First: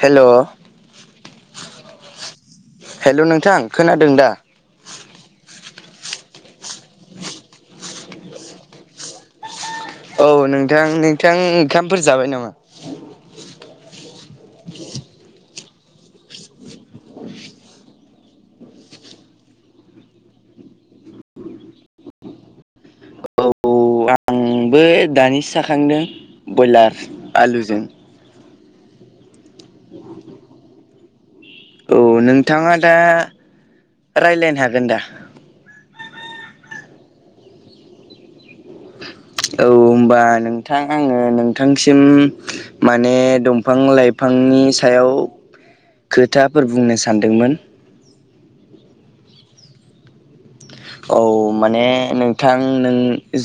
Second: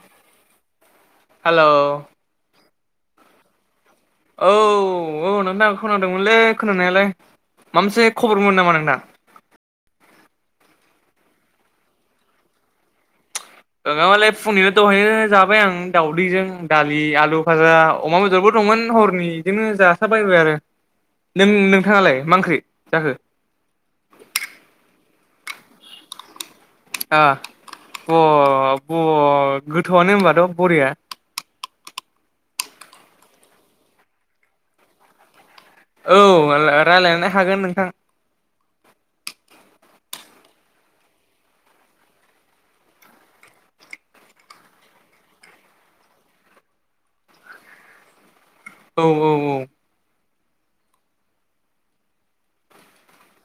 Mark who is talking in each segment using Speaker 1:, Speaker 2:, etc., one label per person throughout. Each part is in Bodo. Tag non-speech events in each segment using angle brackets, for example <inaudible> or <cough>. Speaker 1: हेल'
Speaker 2: हेलौ
Speaker 1: हेल' नोंथां खोनादों दा
Speaker 2: औ औ नोंथांं खोनादोंमोनलै खोनानायालाय माबा मोनसे खबरमोन नामा नोंथां
Speaker 1: औ नोंथां नोंथां ओंखामफोर जाबाय नामा
Speaker 2: नङाबालाय फुंनिनो दहाय जाबाय आं दाावदैजों दालि आलु फाजा अमा बेदरबो दंमोन हरनि बिदिनो जास बायबाय आरो नों नोंथाङालाय मा ओंख्रि जाखो
Speaker 1: औ आंबो दानिसो जाखांदों बयलार आलुजों
Speaker 2: गोथौआनो होनबाथ' बरिया
Speaker 1: औ नोंथाङा दा रायलायनो हागोन दा
Speaker 2: औ रायज्लायनो हागोन नोंथां
Speaker 1: औ होनबा नोंथां आङो नोंथांसिम माने दंफां लाइफांनि सायाव खोथाफोर बुंनो सानदोंमोन
Speaker 2: औ औ औ
Speaker 1: औ माने नोंथां नों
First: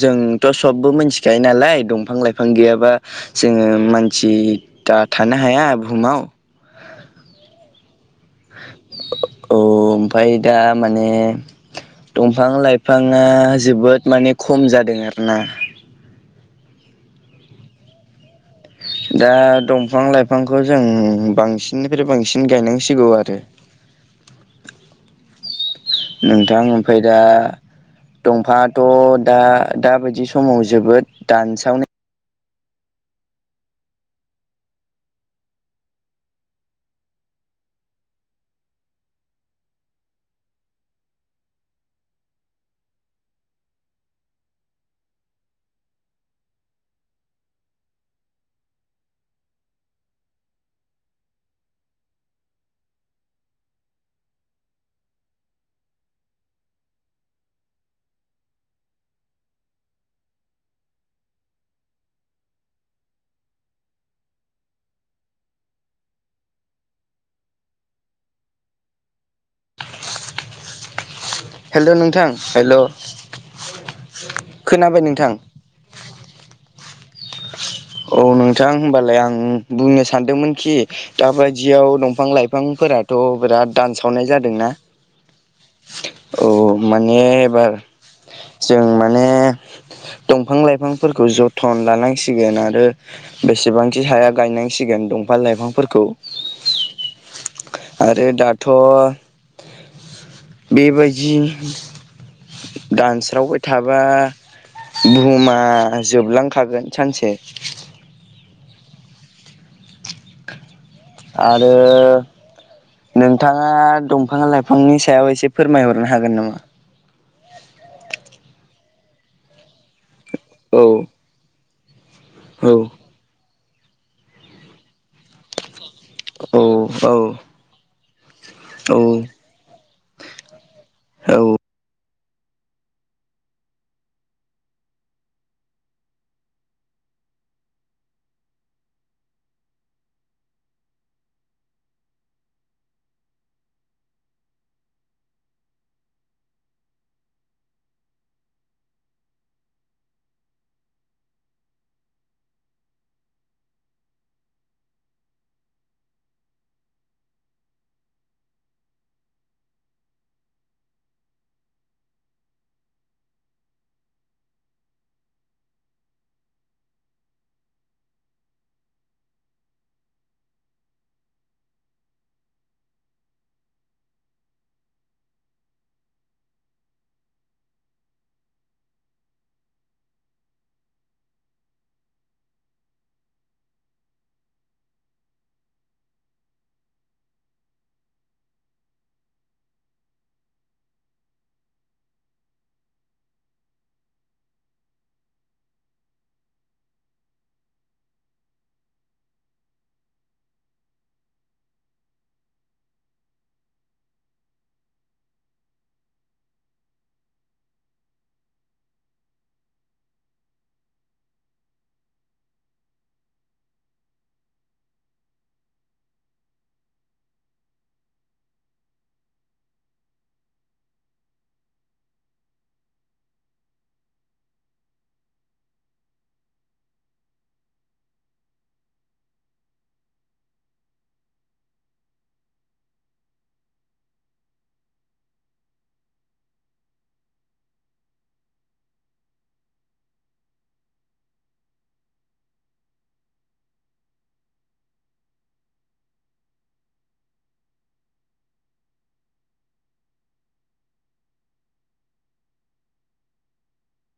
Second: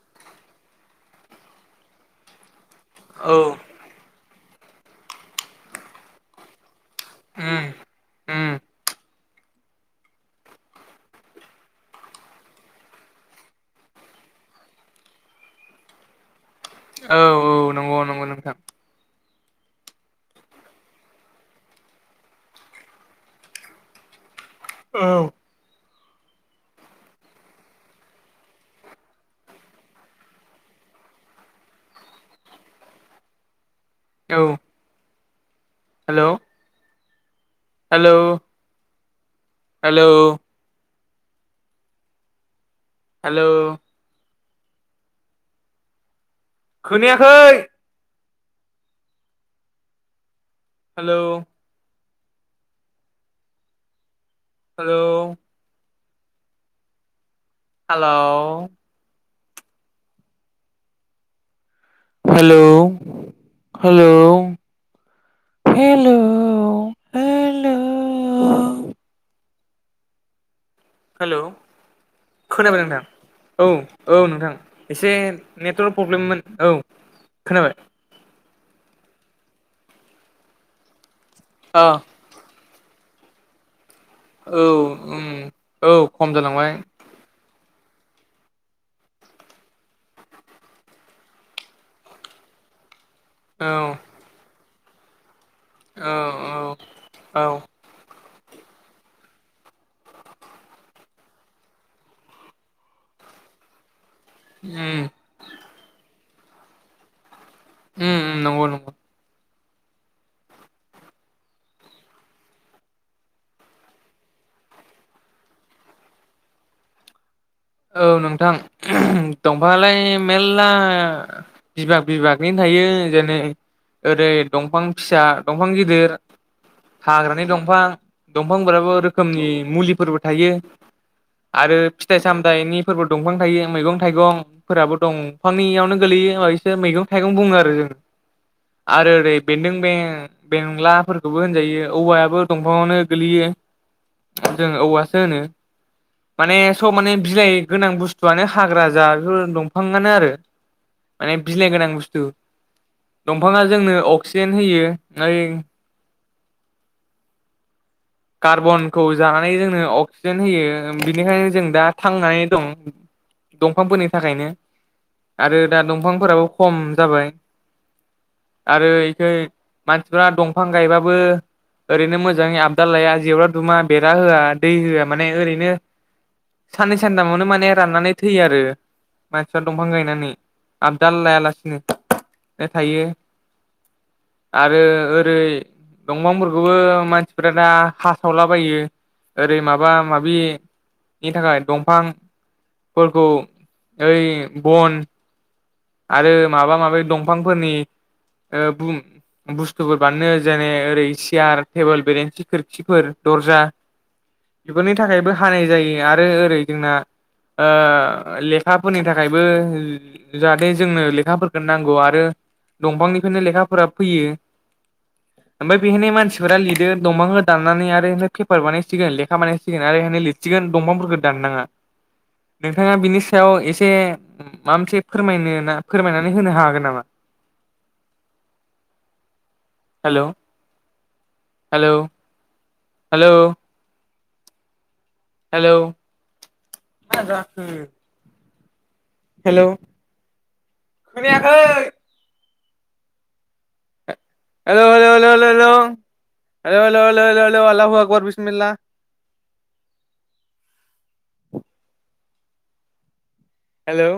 Speaker 1: जोंथ' सबबो मिथिखायो नालाय दंफां लाइफां बिफां गैयाबा
Speaker 2: औ
Speaker 1: जोङो मानसि दा थानो हाया बुहुमाव
Speaker 2: हम हम
Speaker 1: औ ओमफ्राय दा माने दंफां लाइफाङा जोबोद माने खम जादों आरोना
Speaker 2: औ औ नंगौ नंगौ नोंथां
Speaker 1: दा दंफां लाइफांखौ जों बांसिननिफ्राय बांसिन गायनांसिगौ आरो।
Speaker 2: औ।
Speaker 1: नोंथां ओमफ्राय दा दंफाङाथ' दा दााबायदि समाव जोबोद दान्सावनो
Speaker 2: औ। हेल' हेलौ हेलौ हेल' खोनायाखै हेल' hello hello hello hello hello hello
Speaker 1: हेल' नोंथां हेल'
Speaker 2: खोनाबाय नोंथां औ औ नोंथां
Speaker 1: खोनाबाय
Speaker 2: एसे
Speaker 1: नोंथां
Speaker 2: नेटवारक प्रब्लेममोन औ खोनाबाय।
Speaker 1: औ नोंथां हबालाय आं बुंनो सानदोंमोनखि
Speaker 2: अ
Speaker 1: दाबायदियाव दंफां लाइफां बिफांफोराथ' बिराद दानसावनाय
Speaker 2: औ
Speaker 1: जादोंना
Speaker 2: उम औ खम
Speaker 1: औ
Speaker 2: जालांबाय
Speaker 1: मा एबार जों माने दंफां लाइफांफोरखौ जथोन लानांसिगोन आरो। रो
Speaker 2: औ
Speaker 1: बेसेबांखि हाया गायनांसिगोन दंफां लाइफांफोरखौ
Speaker 2: औ औ
Speaker 1: आरो दाथ' बेबायदि दानस्रावबाय थाबा
Speaker 2: उ
Speaker 1: बुहुमा जोबलांखागोन सानसे
Speaker 2: ओम नंगौ नंगौ
Speaker 1: आरो नोंथाङा दंफां लाइफांनि सायाव एसे फोरमायहरनो हागोन नामा।
Speaker 2: औ नोंथां दंफायालाय मेरला
Speaker 1: औ
Speaker 2: बिभाग बिभागनि
Speaker 1: औ
Speaker 2: थायो जेनै ओरै दंफां फिसा दंफां गिदिर
Speaker 1: औ औ
Speaker 2: हाग्रानि दंफां दंफांफोराबो
Speaker 1: औ
Speaker 2: रोखोमनि मुलिफोरबो थायो
Speaker 1: नोंथां
Speaker 2: आरो फिथाइ सामथायाइनि फोरबो दंफां थायो मैगं थाइगं फोराबो दं फांनियावनो गोलैयो होब्लाबो एखो मैगं थाइगं बुङो आरो जों आरो ओरै बेन्दों बे बेंलाफोरखौबो होनजायो औवायाबो दंफांवनो गोगलैयो जों औवासो होनो माने थ' माने बिलाइ गोनां बुस्थुआनो हाग्रा जा एफोर दंफाङानो आरो माने बिलाइ गोनां बुस्थु दंफाङा जोंनो अक्सिजेन होयो ओइ कार्बनखौ जानानै जोंनो अक्सिजेन होयो बिनिखायनो जों दा थांनानै दं दंफांफोरनि थाखायनो आरो दा दंफांफोराबो खम जाबाय आरो इख मानसिफ्रा दंफां गायबाबो ओरैनो मोजाङै आब दाललाया जेवर दुमा बेरा होआ दै होआ माने ओरैनो साननै सानथामावनो माने राननानै थैयो आरो मानसिफ्रा दंफां गायनानै आबदाल लायालासिनो थायो आरो ओरै दंफांफोरखौबो मानसि ओमफ्राय दा हासावलाबायो ओरै माबा माबि नि थाखाय दंफां फोरखौ ओइ बन आरो माबा माबि दंफांफोरनि बुस्थुफोर बानायनो जेरै ओरै सियार टेबोल बेरेन्सि खोरखिफोर दर्जा बेफोरनि थाखायबो हानाय जायो आरो ओरै जोंना ओ लेखाफोरनि थाखायबो जाहाथे जोंनो लेखाफोरखौ नांगौ आरो दंफांनिफ्रायनो लेखाफोरा फैयो।
Speaker 1: <unintelligible>
Speaker 2: ओमफ्राय बेहायनो मानसिफोरा लिरो दंफांखो दाननानै आरो पेपार बानायसिगोन लेखा बानायसिगोन आरो एहियनो लिद गोन दंफांफोरखौ दान नाङा नोंथाङा बिनि सायाव एसे माबा मोनसे फोरमायनो फोरमायनानै होनो हागोन नामा? Hello hello hello hello hello खोनायाखै hello hello hello hello hello आल ह अक्बर बिसमिला hello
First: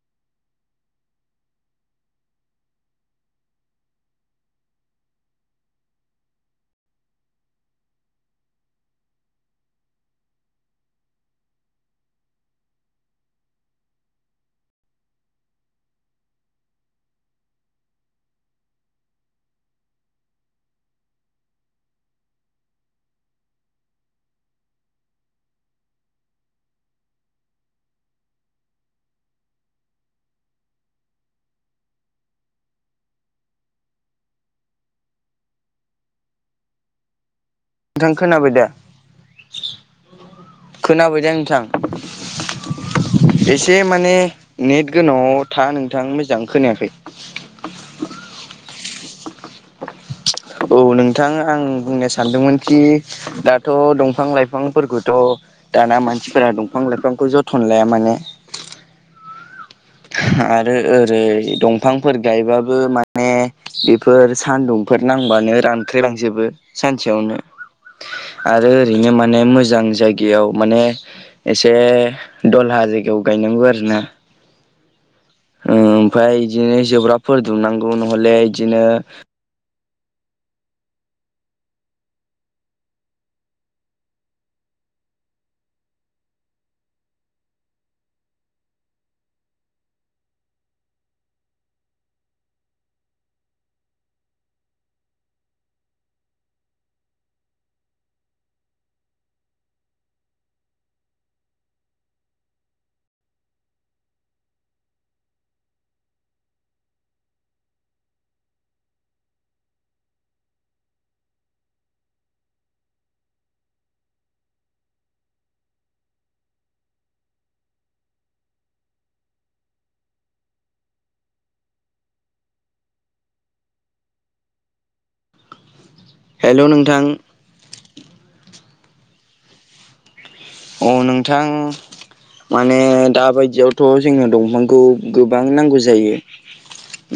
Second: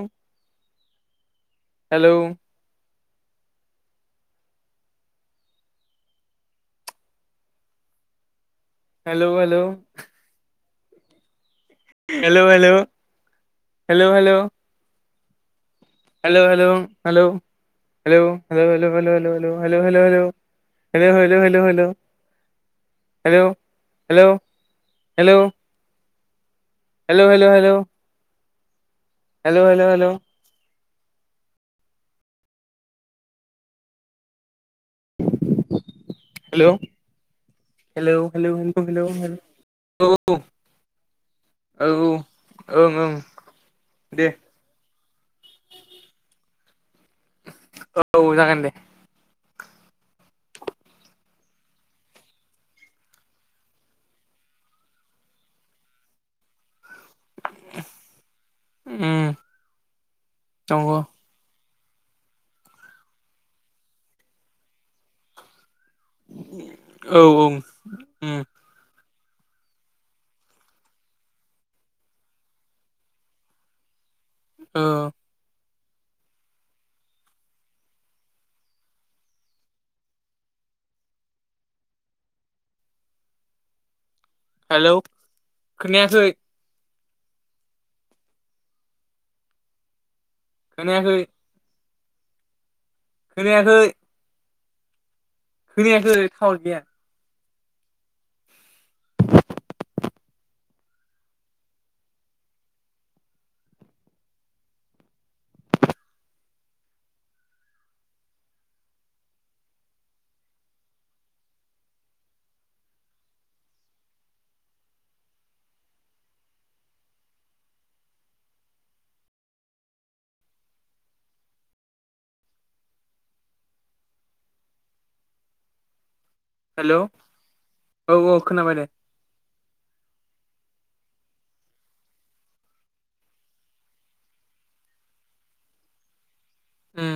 Speaker 2: hello hello hello hello hello hello hello hello hello hello hello hello hello hello hello hello hello hello hello hello hello hello hello हेफंल' hello hello hello hello hello hello hello hello hello hello hello
Speaker 1: खोनाबाय दा
Speaker 2: हेलौ हेल औ
Speaker 1: खोनाबायदा नोंथां
Speaker 2: औ ओं ओं
Speaker 1: एसे माने
Speaker 2: दे
Speaker 1: नेट गोनाङाव था नोंथां मोजां खोनाया यखै
Speaker 2: औ जागोन दे
Speaker 1: औ नोंथां आं बुंनो सानदोंमोनखि दाथ' दंफां लाइफांफोरखौथ' दाना मानसिफोरा दंफां लाइफां खौ जोथोन लाया माने
Speaker 2: उम
Speaker 1: आरो
Speaker 2: नंगौ
Speaker 1: ओरै दं फांफोर गायबाबो माने बेफोर सानदुंफोर नांबानो रान ख्रिलांजोबो
Speaker 2: औ
Speaker 1: सानसेयावनो
Speaker 2: औ उम
Speaker 1: आरो ओरैनो माने मोजां जायगायाव माने एसे दलहा जायगायाव गायनांगौ आरोना
Speaker 2: औ
Speaker 1: ओमफाय इदिनो जोब्राबफोर दुमनांगौ नहले इदिनो
Speaker 2: हेलौ खोनायाखै खोनायाखै खोनायाखै खोनायाखै थाव गैया होनना
Speaker 1: हेल'
Speaker 2: हेलौ
Speaker 1: नोंथां
Speaker 2: औ औ खोनाबाय दे
Speaker 1: अ नोंथां माने दााबायदियावथ' जोंनो दंफांखौ गोबां नांगौ जायो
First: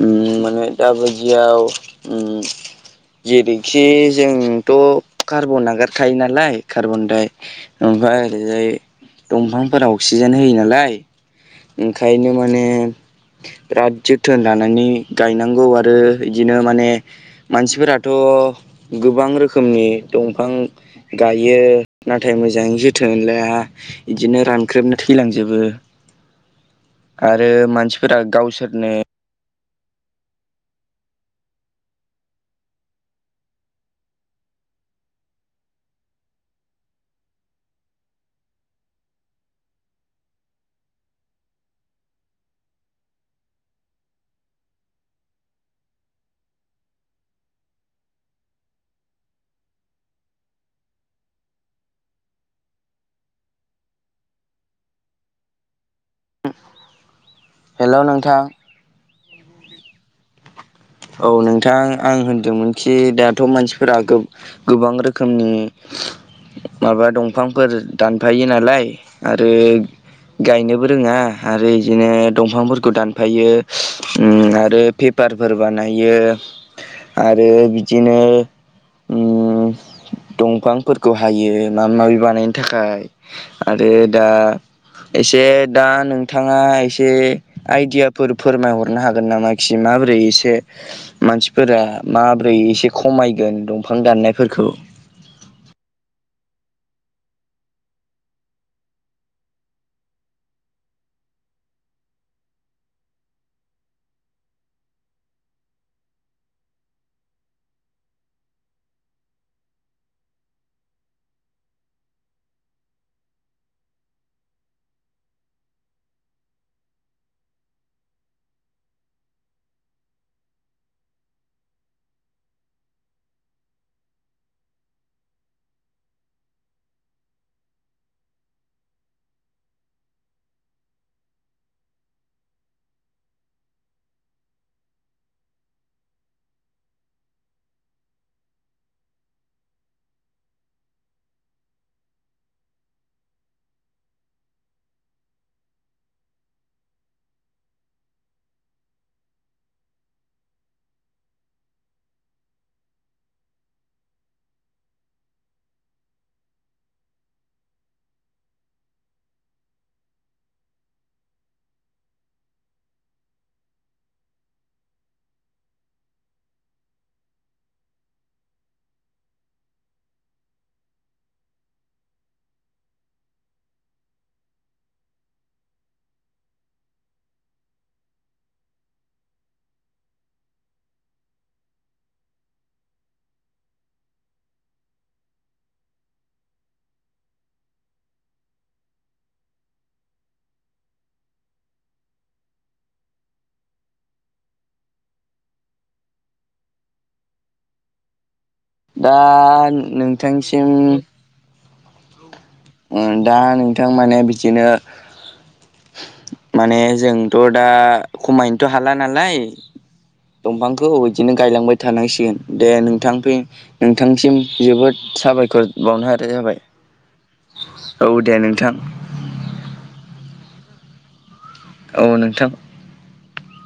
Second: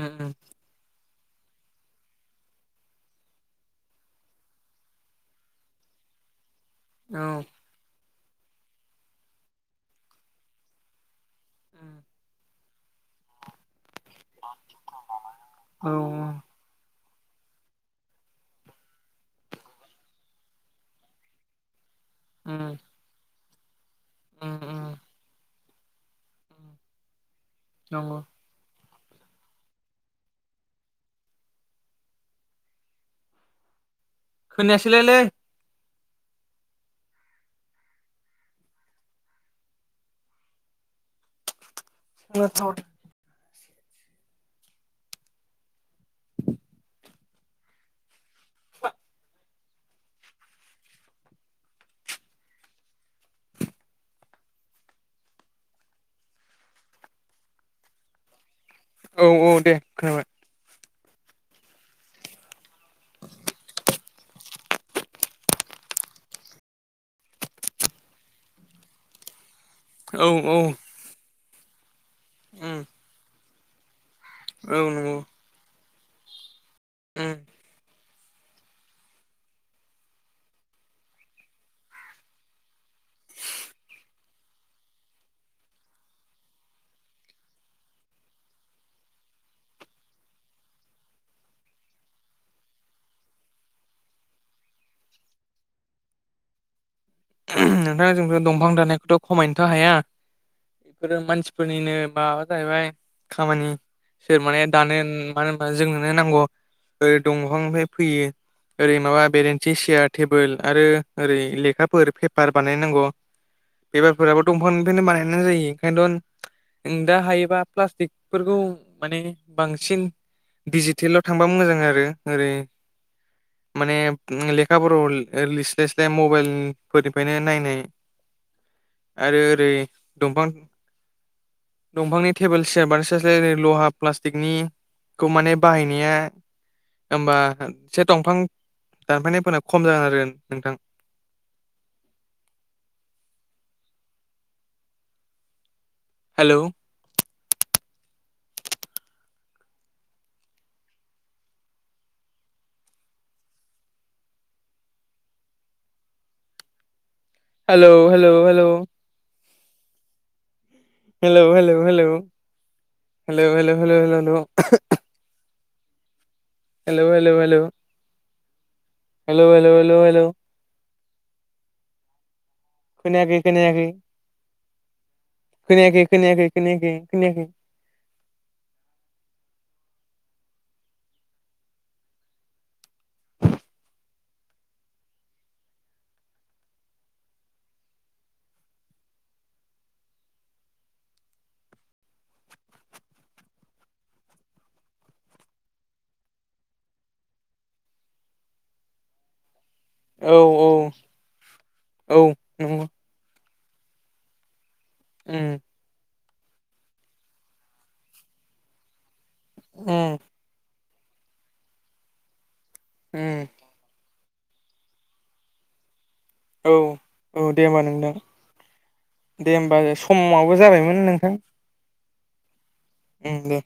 Speaker 1: उम माने दा बायदियाव उम जेरैखि जोंथ' कार्बन नागारखायो नालाय
Speaker 2: औ
Speaker 1: कार्बनदाय ओमफाय ओरैजाय दंफांफोरा अक्सिजेन होयो नालाय ओंखायनो माने बिराद जो थोन लानानै गायनांगौ
Speaker 2: औ
Speaker 1: आरो
Speaker 2: उम
Speaker 1: इदिनो माने मानसिफोराथ' गोबां रोखोमनि दंफां गायो नाथाय मोजाङै
Speaker 2: उम
Speaker 1: जोथोन लाया इदिनो
Speaker 2: उम
Speaker 1: रानख्रेबना थैलांजोबो। आरो
Speaker 2: नंगौ
Speaker 1: मानसिफोरा गावसोरनो
Speaker 2: खोनायासैलायलै। <unintelligible>
Speaker 1: <inaudible> हेल' नोंथां।
Speaker 2: औ औ दे खोनाबाय।
Speaker 1: औ नोंथां आं होनदोंमोन खि दाथ' मानसिफोरा गो गोबां रोखोमनि माबा दंफांफोर दानफायो नालाय आरो
Speaker 2: औ औ
Speaker 1: गायनोबो रोङा आरो इदिनो
Speaker 2: उम
Speaker 1: दंफांफोरखौ दानफायो उम आरो
Speaker 2: औ नंगौ
Speaker 1: पेपारफोर बानायो
Speaker 2: उम
Speaker 1: आरो बि दिनो उम दंफांफोरखौ हायो माबा माबि बानायनो थाखाय आरो दा एसे दा नोंथाङा एसे आइडियाफोर फोरमायहरनो हागोन नामा खि माबोरै स से मानसिफोरा माब्रै एसे खमायगोन दंफां दाननायफोरखौ
Speaker 2: नोंथाङा जोंथ' दंफां दानायखौथ' खमायनोथ' हाया। बेफोरो मानसिफोरनिनो माबा जाहैबाय खामानि। सोर माने दानो मानो होनबा जोंनोनो नांगौ ओ दंफांनिफ्राय फैयो। ओरै माबा बेरेन्थि सेयार टेबोल आरो ओरै लेखाफोर पेपार बानायनांगौ। बेबारफोराबो दंफांनिफ्रायनो बानायनाय जायो ओंखायनथन दा हायोबा प्लास्टिकफोरखौ माने बांसिन डिजिटेलाव थांबा मोजां आरो ओरै माने लेखा बोराव लिस्लाय स्लाय मबाइल फोरनिफ्रायनो नायनाय आरो ओरै दंफां दंफांनि टेबोल चेयार बानोसोसायै लहा प्लास्टिकनि खौ माने बाहायनाया होमबा एसे दंफां दानफायनायफोरा खम जागोन आरो नोंथां। Hello hello hello hello hello hello hello <inaudible> hello hello hello hello <inaudible> hello hello hello hello hello hello hello खोनायाखै खोनायाखै <inaudible> खोनायाखै खोनायाखै खोनायाखै खोनायाखै
Speaker 1: दा
Speaker 2: औ
Speaker 1: नोंथांसिम
Speaker 2: औ औ नंगौ
Speaker 1: ओ दा नोंथां माने बिदिनो
Speaker 2: उम
Speaker 1: माने जोंथ' दा खमायनोथ' हाला नालाय।
Speaker 2: उम
Speaker 1: दंफांखौ बिदिनो गायलांबाय थानांसिगोन दे नोंथां फै
Speaker 2: उम
Speaker 1: नोंथांसिम जोबोद साबायखर बावनो हानाय जाबाय।
Speaker 2: औ औ दे होमबा
Speaker 1: औ
Speaker 2: नोंथां
Speaker 1: दे नोंथां
Speaker 2: दे होमबा समाबो जाबायमोन नोंथां।
Speaker 1: औ नोंथां।
Speaker 2: उम दे